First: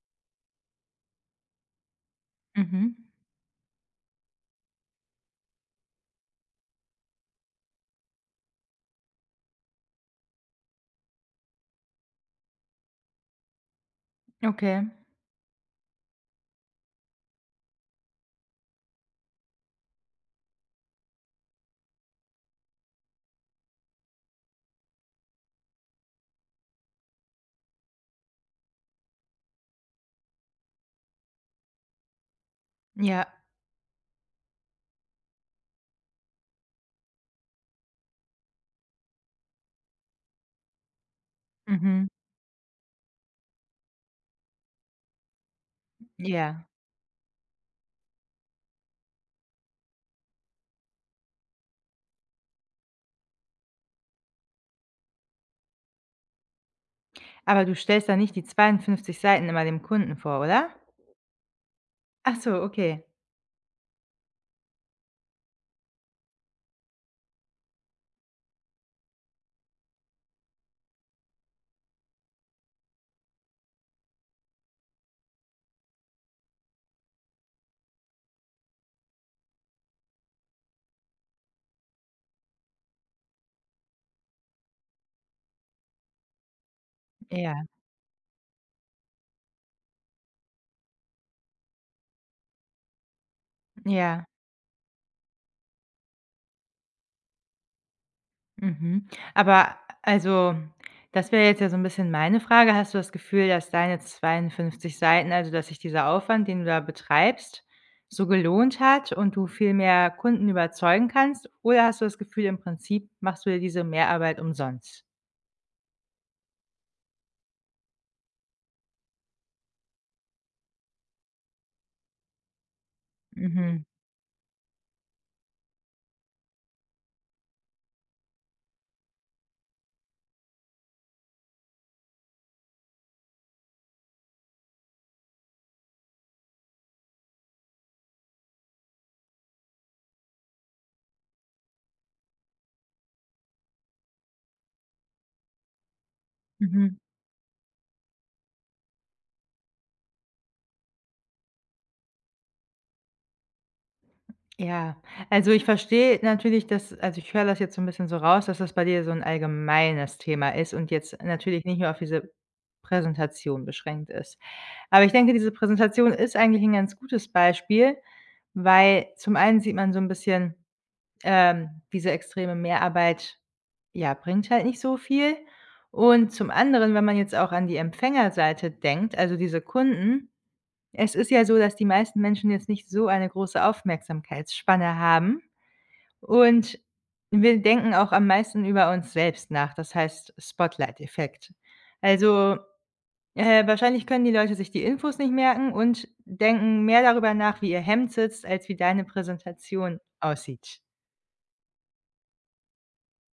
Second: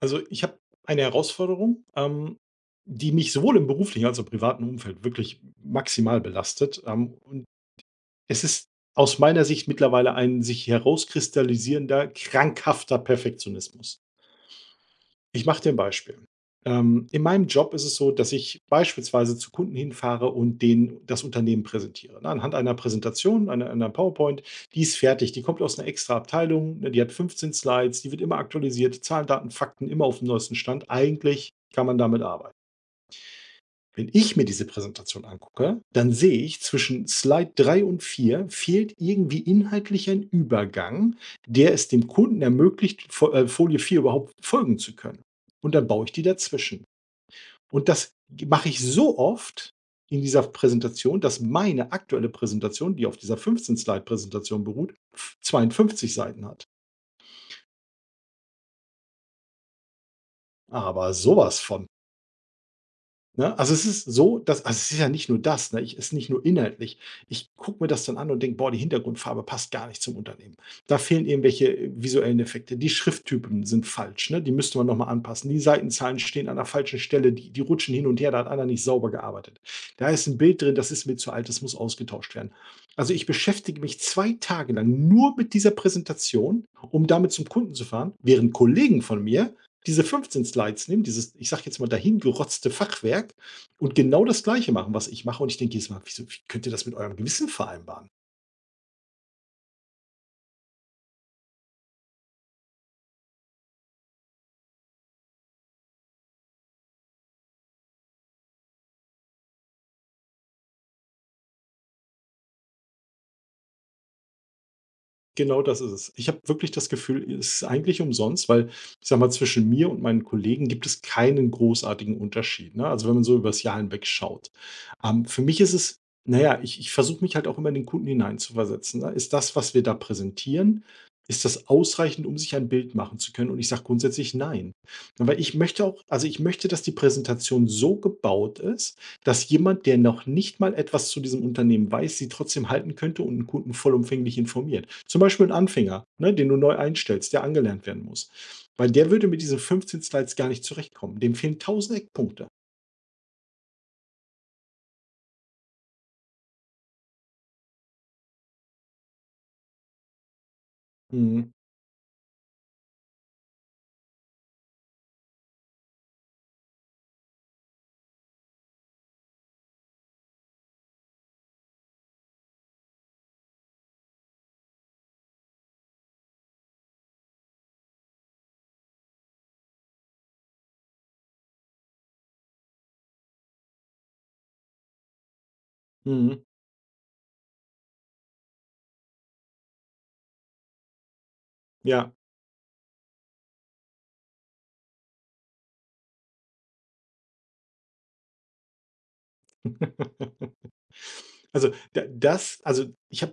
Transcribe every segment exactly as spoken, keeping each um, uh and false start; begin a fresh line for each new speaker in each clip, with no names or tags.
Also, ich habe eine Herausforderung, ähm,
Mhm.
die mich sowohl im beruflichen als auch im privaten Umfeld wirklich maximal belastet. Ähm, und es ist aus meiner Sicht mittlerweile ein sich herauskristallisierender, krankhafter Perfektionismus.
Okay.
Ich mache dir ein Beispiel. Ähm, in meinem Job ist es so, dass ich beispielsweise zu Kunden hinfahre und denen das Unternehmen präsentiere, ne, anhand einer Präsentation, einer einer PowerPoint. Die ist fertig, die kommt aus einer extra Abteilung, ne, die hat fünfzehn Slides, die wird immer aktualisiert, Zahlen, Daten, Fakten, immer auf dem neuesten Stand. Eigentlich kann man damit arbeiten.
Ja.
Wenn ich mir diese Präsentation angucke, dann sehe ich, zwischen Slide drei und vier fehlt irgendwie inhaltlich ein Übergang, der es
Mhm.
dem Kunden ermöglicht, Fo- äh, Folie vier überhaupt folgen zu können. Und dann baue ich die
Ja.
dazwischen. Und das mache ich so oft in dieser Präsentation, dass meine aktuelle Präsentation, die auf dieser fünfzehn slide präsentation beruht, zweiundfünfzig Seiten hat.
Aber du stellst da nicht die zweiundfünfzig Seiten immer dem Kunden vor, oder?
Aber sowas von.
Ach so, okay.
Ne? Also, es ist so, dass also, es ist ja nicht nur das, ne? Ich Es ist nicht nur inhaltlich. Ich gucke mir das dann an und denke: „Boah, die Hintergrundfarbe passt gar nicht zum Unternehmen. Da fehlen irgendwelche, äh, visuellen Effekte. Die Schrifttypen sind falsch, ne? Die müsste man noch mal anpassen. Die Seitenzahlen stehen an der falschen Stelle, die die rutschen hin und her, da hat einer nicht sauber gearbeitet. Da ist ein Bild drin, das ist mir zu alt, das muss ausgetauscht werden.“ Also, ich beschäftige mich zwei Tage lang nur mit dieser Präsentation, um damit zum
Ja,
Kunden zu fahren, während Kollegen von mir diese fünfzehn Slides nehmen, dieses, ich sag jetzt mal, dahingerotzte Fachwerk und genau
ja.
das Gleiche machen, was ich mache. Und ich denke jedes Mal, wieso, wie könnt ihr das mit eurem Gewissen vereinbaren?
Mhm. Aber also, das wäre jetzt ja so 'n bisschen meine Frage. Hast du das Gefühl, dass deine zweiundfünfzig Seiten also, dass sich dieser Aufwand, den du da betreibst, so gelohnt hat und du viel mehr Kunden überzeugen kannst? Oder hast du das Gefühl, im Prinzip machst du dir diese Mehrarbeit umsonst?
Genau das ist es. Ich habe wirklich das Gefühl, es ist eigentlich umsonst, weil, ich sage mal, zwischen mir und meinen Kollegen gibt es keinen großartigen Unterschied. Ne? Also wenn man so übers Jahr
Mhm.
hinweg schaut. Ähm, für mich ist es, naja, ich, ich versuche mich halt auch immer in den Kunden hineinzuversetzen. Ne? Ist das, was wir da präsentieren, ist das ausreichend, um sich ein Bild machen zu können? Und ich sage grundsätzlich nein. Weil ich möchte auch, also ich möchte, dass die Präsentation so gebaut ist, dass jemand, der noch nicht mal etwas zu diesem Unternehmen weiß, sie trotzdem halten könnte und einen Kunden vollumfänglich informiert. Zum Beispiel ein Anfänger, ne, den du neu
Mhm.
einstellst, der angelernt werden muss. Weil der würde mit diesen fünfzehn Slides gar nicht zurechtkommen. Dem fehlen tausend Eckpunkte.
Ja, also ich verstehe natürlich, dass also ich höre das jetzt so ein bisschen so raus, dass das bei dir so ein allgemeines Thema ist und jetzt
Mhm,
natürlich nicht nur auf diese Präsentation beschränkt ist. Aber ich denke, diese Präsentation ist eigentlich ein ganz gutes Beispiel, weil zum einen sieht man so ein bisschen, ähm, diese extreme Mehrarbeit, ja, bringt halt nicht so viel. Und zum anderen, wenn man jetzt auch an die Empfängerseite denkt, also diese Kunden, es ist ja so, dass die meisten Menschen jetzt nicht so eine große Aufmerksamkeitsspanne haben.
mhm,
Und wir denken auch am meisten über uns selbst nach, das heißt Spotlight-Effekt.
ja.
Also, äh, wahrscheinlich können die Leute sich die Infos nicht merken und denken mehr darüber nach, wie ihr Hemd sitzt, als wie deine Präsentation aussieht.
Also, da das also, ich habe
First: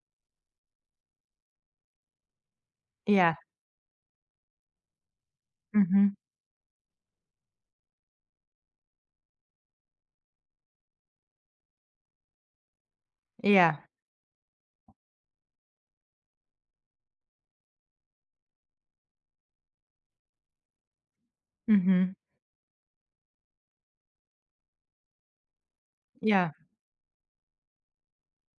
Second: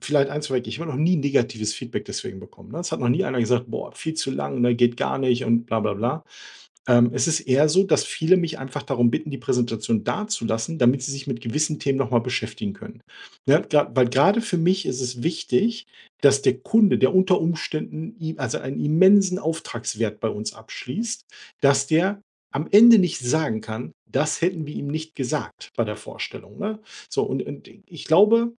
vielleicht eins vorweg, ich habe noch nie negatives Feedback deswegen bekommen, ne? Es hat noch nie
Ja,
einer gesagt: „Boah, viel zu lang, ne, geht gar nicht“ und bla bla
mhm,
bla. Ähm, es ist eher so, dass viele mich einfach darum bitten, die Präsentation dazulassen, damit sie sich mit gewissen Themen noch mal beschäftigen können. Ne,
ja,
gra weil Gerade für mich ist es wichtig, dass der Kunde, der unter Umständen i also einen immensen Auftragswert bei uns abschließt, dass
mhm,
der am Ende nicht sagen kann: „Das hätten wir ihm nicht gesagt bei der
ja,
Vorstellung“, ne? So und und ich glaube,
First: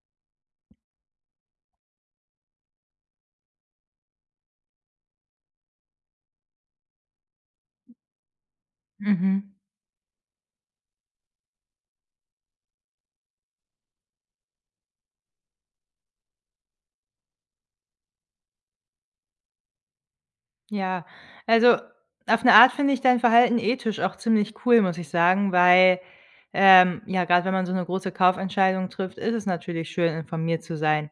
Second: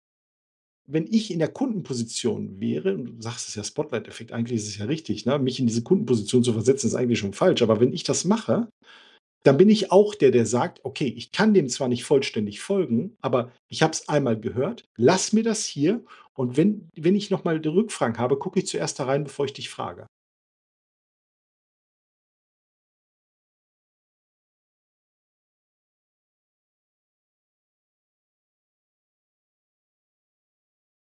wenn ich in der Kundenposition wäre und du sagst es ja Spotlight-Effekt, eigentlich ist es ja richtig, ne? Mich in diese Kundenposition zu versetzen, ist eigentlich schon falsch, aber wenn ich das mache,
mhm,
dann bin ich auch der, der sagt: „Okay, ich kann dem zwar nicht vollständig folgen, aber ich habe es einmal gehört. Lass mir das hier und wenn wenn ich noch mal d Rückfragen habe, gucke ich zuerst da rein, bevor ich dich frage.“
ja. Also, auf eine Art finde ich dein Verhalten ethisch auch ziemlich cool, muss ich sagen, weil, ähm, ja, gerade wenn man so eine große Kaufentscheidung trifft, ist es natürlich schön, informiert zu sein.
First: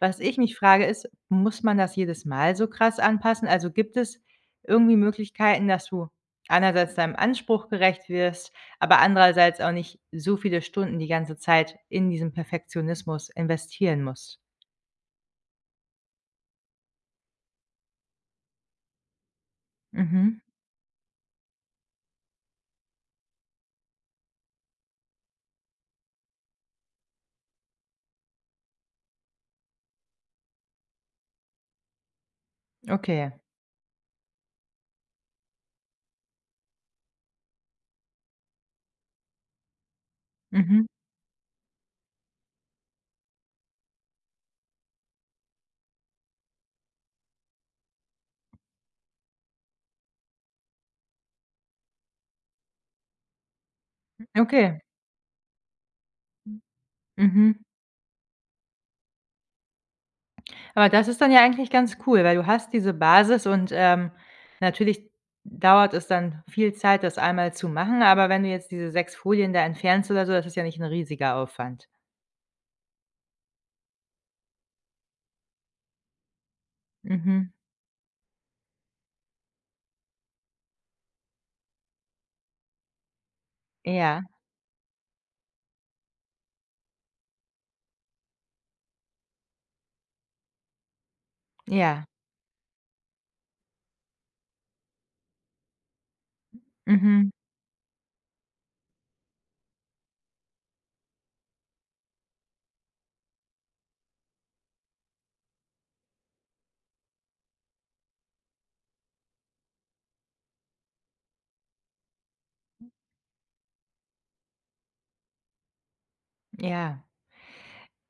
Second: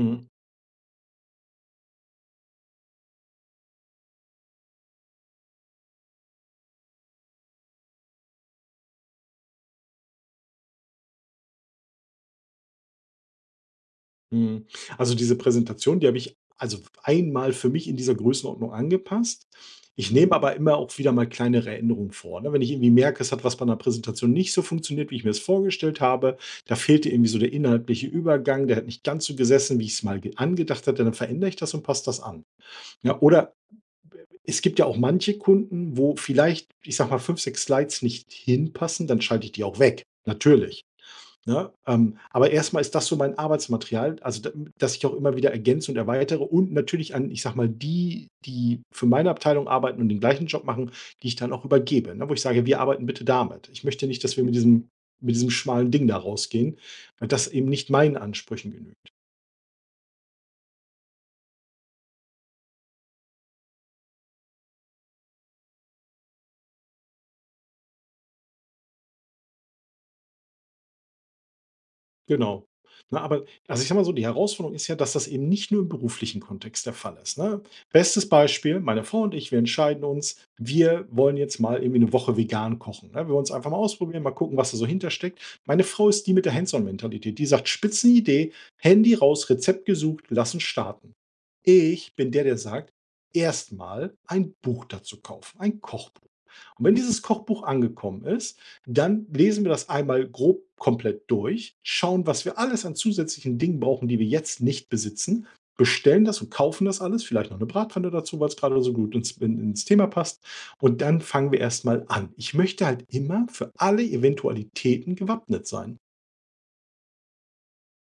Was ich mich frage, ist, muss man das jedes Mal so krass anpassen? Also, gibt es irgendwie Möglichkeiten, dass du einerseits deinem Anspruch gerecht wirst, aber andererseits auch nicht so viele Stunden die ganze Zeit in diesen Perfektionismus investieren musst?
mhm. Also, diese Präsentation, die habe ich also einmal für mich in dieser Größenordnung angepasst. Ich nehme
Mhm,
aber immer auch wieder mal kleinere Änderungen vor, ne? Wenn ich irgendwie merke, es hat was bei einer Präsentation nicht so funktioniert, wie ich mir es vorgestellt habe. Da fehlte irgendwie so der inhaltliche Übergang, der hat nicht ganz so gesessen, wie ich es mal ge angedacht hatte, dann verändere ich das und passe das an. Ja,
okay.
oder es gibt ja auch manche Kunden, wo vielleicht, ich sag mal, fünf sechs Slides nicht hinpassen, dann schalte ich die auch weg, natürlich.
Mhm,
Ne? Ähm, aber erstmal ist das so mein Arbeitsmaterial, also da- dass ich auch immer wieder ergänze und erweitere und natürlich an, ich sag mal, die, die für meine Abteilung arbeiten und den gleichen Job machen, die ich dann auch übergebe, ne? Wo ich sage, wir arbeiten bitte damit. Ich möchte nicht, dass wir mit
okay.
diesem, mit diesem schmalen Ding da rausgehen, weil das
Mhm.
eben nicht meinen Ansprüchen genügt.
Aber das ist dann ja eigentlich ganz cool, weil du hast diese Basis und, ähm, natürlich dauert es dann viel Zeit, das einmal zu machen, aber wenn du jetzt diese sechs Folien da entfernst oder so, das ist ja nicht ein riesiger Aufwand.
Genau. Ne, aber also, ich sage mal so, die Herausforderung ist ja, dass das eben nicht nur im beruflichen Kontext der Fall ist,
Mhm.
ne? Bestes Beispiel, meine Frau und ich, wir entscheiden uns, wir wollen jetzt mal irgendwie eine Woche vegan kochen, ne? Wir wollen es einfach mal
Ja,
ausprobieren, mal gucken, was da so hintersteckt. Meine Frau ist die mit der Hands-on-Mentalität, die sagt: „Spitzenidee, Handy raus, Rezept gesucht, lassen starten.“
ja,
Ich bin der, der sagt, erstmal ein Buch dazu kaufen, ein Kochbuch. Und wenn dieses
mhm,
Kochbuch angekommen ist, dann lesen wir das einmal grob komplett durch, schauen, was wir alles an zusätzlichen Dingen brauchen, die wir jetzt nicht besitzen, bestellen das und kaufen das alles, vielleicht noch eine Bratpfanne dazu, weil es gerade so gut ins in ins Thema passt. Und dann fangen wir erstmal an. Ich möchte halt immer für alle Eventualitäten gewappnet sein.
ja.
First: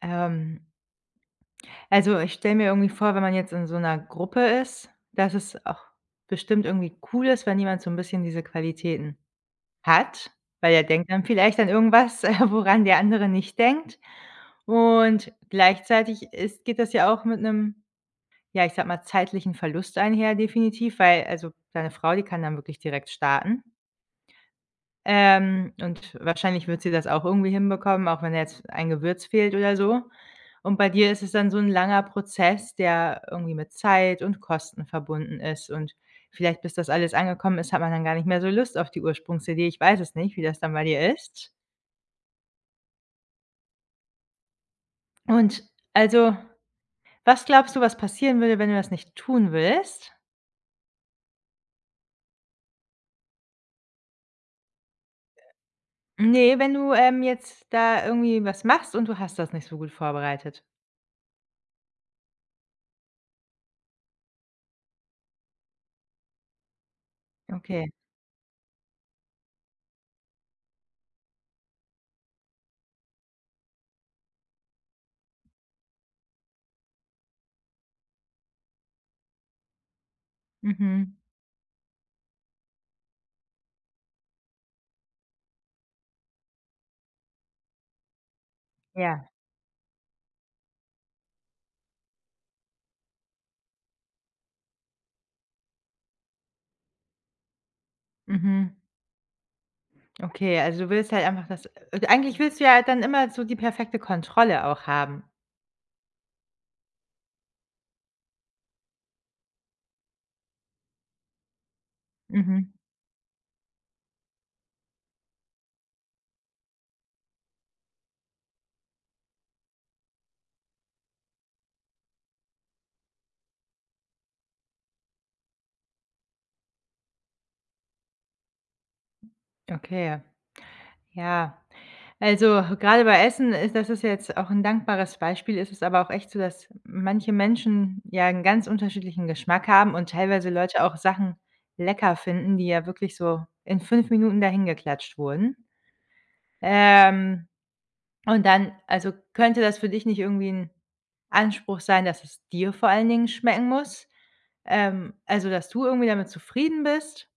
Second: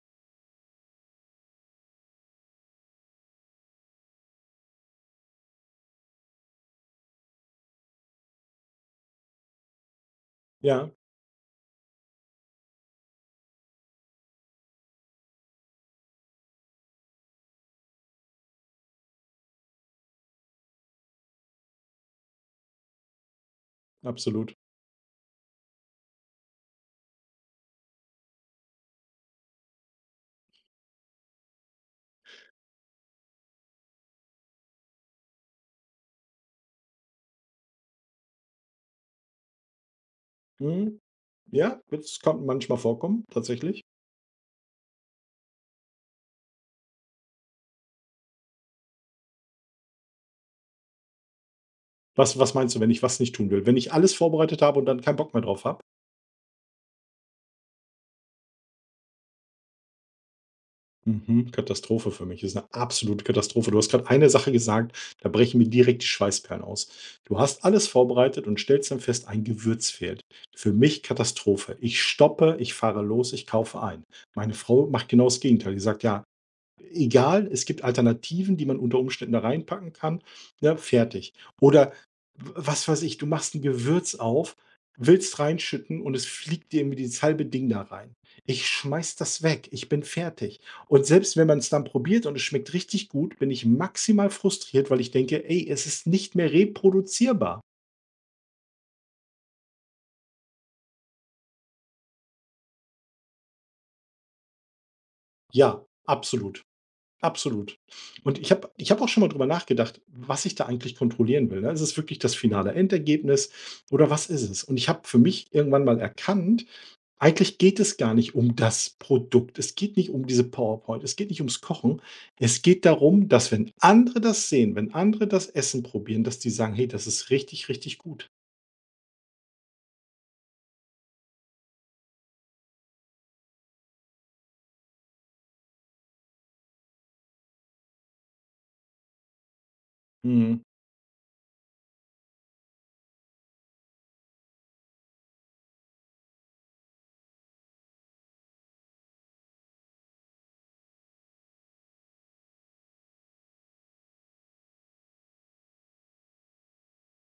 Ähm, also, ich stelle mir irgendwie vor, wenn man jetzt in so 'ner Gruppe ist, dass es auch bestimmt irgendwie cool ist, wenn jemand so 'n bisschen diese Qualitäten hat, weil er
Ja,
denkt dann vielleicht an irgendwas, äh, woran der andere nicht denkt. Und gleichzeitig ist geht das ja auch mit 'nem, ja, ich sage mal, zeitlichen Verlust einher definitiv, weil also, deine Frau, die kann dann wirklich direkt starten.
absolut.
Ähm, und wahrscheinlich wird sie das auch irgendwie hinbekommen, auch wenn da jetzt ein Gewürz fehlt oder so. Und bei dir ist es dann so ein langer Prozess, der irgendwie mit Zeit und Kosten verbunden ist und vielleicht, bis das alles angekommen ist, hat man dann gar nicht mehr so Lust auf die Ursprungsidee. Ich weiß es nicht, wie das dann bei
Mhm.
dir ist.
Ja, das kommt manchmal vorkommen, tatsächlich.
Und also, was glaubst du, was passieren würde, wenn du das nicht tun willst?
Was was meinst du, wenn ich was nicht tun will? Wenn ich alles vorbereitet habe und dann keinen Bock mehr drauf habe?
Ne, wenn du, ähm, jetzt da irgendwie was machst und du hast das nicht so gut vorbereitet.
Mhm, Katastrophe für mich. Das ist eine absolute Katastrophe. Du hast gerade eine Sache gesagt, da brechen mir direkt die Schweißperlen aus. Du hast
Okay.
alles vorbereitet und stellst dann fest, ein Gewürz fehlt. Für mich Katastrophe. Ich stoppe, ich fahre los, ich kaufe ein. Meine Frau macht genau das Gegenteil. Die sagt: „Ja, egal, es gibt Alternativen, die man unter Umständen da reinpacken kann, ne,
Mhm.
fertig. Oder w was weiß ich, du machst ein Gewürz auf, willst reinschütten und es fliegt dir irgendwie dieses halbe Ding da rein. Ich schmeiß
Ja.
das weg, ich bin fertig. Und selbst wenn man es dann probiert und es schmeckt richtig gut, bin ich maximal frustriert, weil ich denke: „Ey, es ist nicht mehr reproduzierbar.“
Mhm. Okay, also, du willst halt einfach das äh, eigentlich willst du ja dann immer so die perfekte Kontrolle auch haben.
Ja, absolut. Absolut. Und ich habe ich habe auch schon mal drüber nachgedacht, was ich da eigentlich kontrollieren will, ne? Ist es wirklich das
Mhm.
finale Endergebnis oder was ist es? Und ich habe für mich irgendwann mal erkannt, eigentlich geht es gar nicht um das Produkt. Es geht nicht um diese PowerPoint, es geht nicht ums Kochen. Es geht darum, dass wenn andere das sehen, wenn andere das Essen probieren, dass die sagen: „Hey, das ist richtig, richtig gut.“
Okay. Ja, also gerade bei Essen ist das ist jetzt auch ein dankbares Beispiel, ist es aber auch echt so, dass manche Menschen ja einen ganz unterschiedlichen Geschmack haben und teilweise
Mhm,
Leute auch Sachen lecker finden, die ja wirklich so in fünf Minuten dahin geklatscht wurden. Ähm, und dann also, könnte das für dich nicht irgendwie ein Anspruch sein, dass es dir vor allen Dingen schmecken muss? Ähm, also, dass du irgendwie damit zufrieden bist?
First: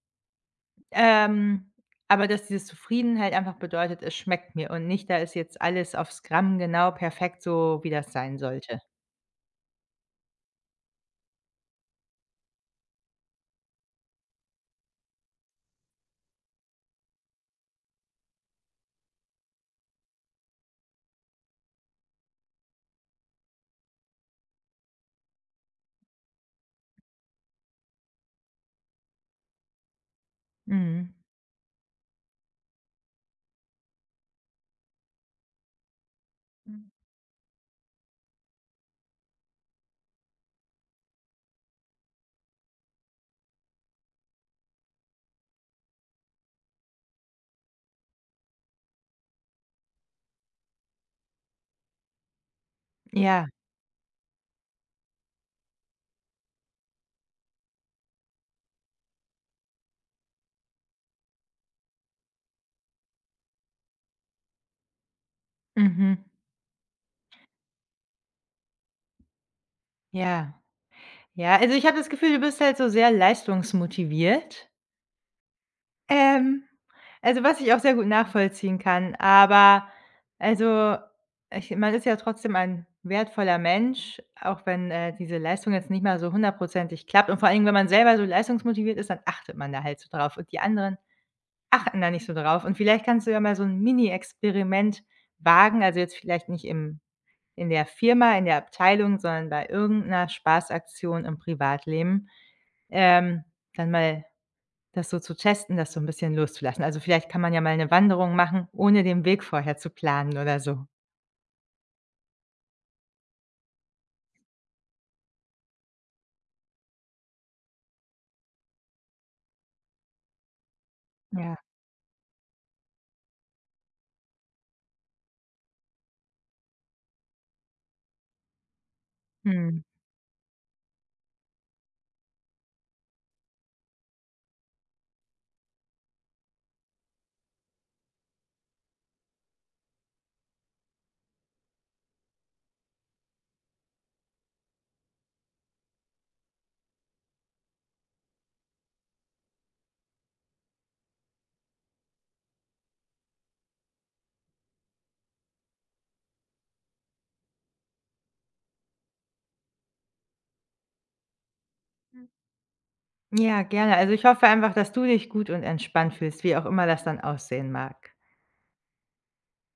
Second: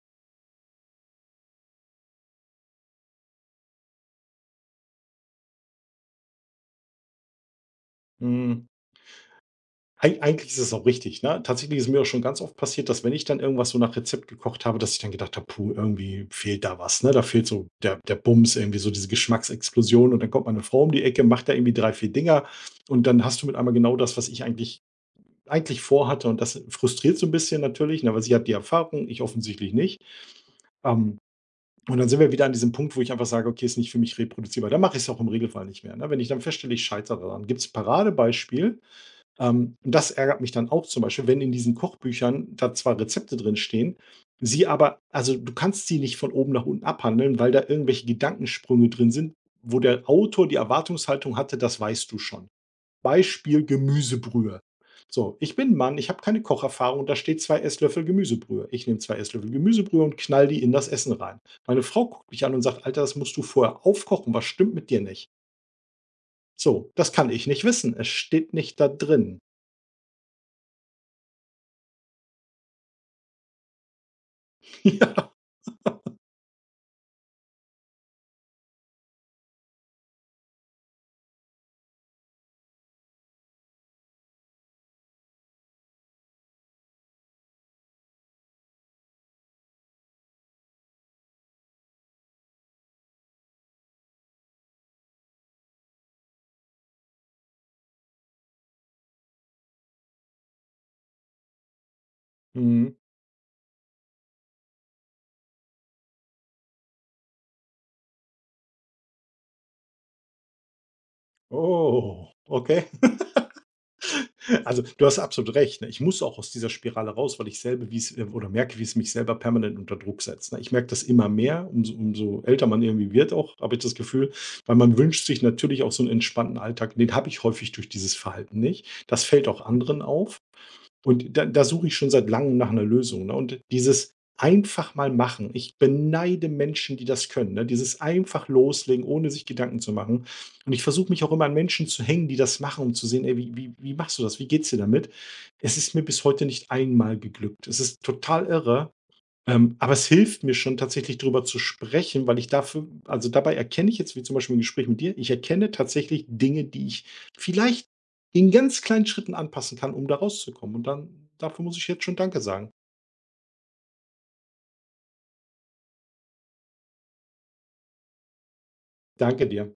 Ähm, aber dass diese Zufriedenheit einfach bedeutet, es schmeckt mir und nicht, da ist jetzt alles aufs Gramm genau perfekt so, wie das sein
mhm.
sollte.
Ei Eigentlich ist es auch richtig, ne? Tatsächlich ist mir auch schon ganz oft passiert, dass wenn ich dann irgendwas so nach Rezept gekocht habe, dass ich dann gedacht habe: „Puh, irgendwie fehlt da was, ne? Da fehlt so der der Bums, irgendwie so diese Geschmacksexplosion.“ Und dann kommt meine Frau um die Ecke, macht da irgendwie drei vier Dinger und dann hast du mit einmal genau das, was ich eigentlich eigentlich vorhatte, und das frustriert so ein bisschen natürlich, ne, weil sie hat die Erfahrung, ich offensichtlich nicht.
Mhm.
Ähm, und dann sind wir wieder an diesem Punkt, wo ich einfach sage: „Okay, ist nicht für mich reproduzierbar.“ Dann mache ich es auch im Regelfall nicht mehr, ne? Wenn ich dann feststelle, ich scheitere daran. Gibt es Paradebeispiel, ähm, und das ärgert mich dann auch zum Beispiel, wenn in diesen Kochbüchern da zwar Rezepte drin stehen, sie aber also, du kannst sie nicht von oben nach unten abhandeln, weil da irgendwelche Gedankensprünge drin sind, wo der Autor die Erwartungshaltung hatte, das weißt du schon.
Ja.
Beispiel Gemüsebrühe. So, ich bin 'n Mann, ich habe keine Kocherfahrung, da steht zwei Esslöffel Gemüsebrühe. Ich nehme zwei Esslöffel Gemüsebrühe und knall die in das Essen rein. Meine Frau guckt mich an und sagt: „Alter, das musst du vorher aufkochen, was stimmt mit dir nicht?“
Mhm.
So, das kann ich nicht wissen. Es steht nicht da drin.
Ja. Ja, also ich habe das Gefühl, du bist halt so sehr leistungsmotiviert.
Ja.
Ähm, also was ich auch sehr gut nachvollziehen kann, aber also, ich man ist ja trotzdem ein wertvoller Mensch, auch wenn, äh, diese Leistung jetzt nicht mal so hundertprozentig klappt und vor allen Dingen, wenn man selber so leistungsmotiviert ist, dann achtet man da halt so drauf und die anderen achten da nicht so drauf. Und vielleicht kannst du ja mal so ein Mini-Experiment wagen, also jetzt vielleicht nicht im in der Firma, in der Abteilung, sondern bei irgendeiner Spaßaktion im Privatleben,
Mhm.
ähm, dann mal das so zu testen, das so ein bisschen loszulassen. Also, vielleicht kann man ja mal eine Wanderung machen, ohne den Weg vorher zu planen oder so.
Oh, okay. Also, du hast absolut recht, ne? Ich muss auch aus dieser Spirale raus, weil ich selber wie es, ähm oder merke, wie es mich selber permanent unter Druck setzt, ne? Ich merke das immer
Ja.
mehr, umso umso älter man irgendwie wird auch, habe ich das Gefühl, weil man wünscht sich natürlich auch so einen entspannten Alltag. Den habe ich häufig durch dieses Verhalten nicht. Das fällt auch
Mhm.
anderen auf. Und da da suche ich schon seit Langem nach einer Lösung, ne? Und dieses einfach mal machen, ich beneide Menschen, die das können, ne? Dieses einfach loslegen, ohne sich Gedanken zu machen. Und ich versuche mich auch immer an Menschen zu hängen, die das machen, um zu sehen: „Ey, wie wie wie machst du das? Wie geht's dir damit?“ Es ist mir bis heute nicht einmal geglückt. Es ist total irre. Ähm, aber es hilft mir schon tatsächlich drüber zu sprechen, weil ich dafür also dabei erkenne ich jetzt, wie zum Beispiel im Gespräch mit dir, ich erkenne tatsächlich Dinge, die ich vielleicht in ganz kleinen Schritten anpassen kann, um da rauszukommen. Und dann dafür muss ich jetzt schon „Danke“ sagen.
Ja, gerne. Also, ich hoffe einfach, dass du dich gut und entspannt fühlst, wie auch immer das dann aussehen mag.
Danke dir.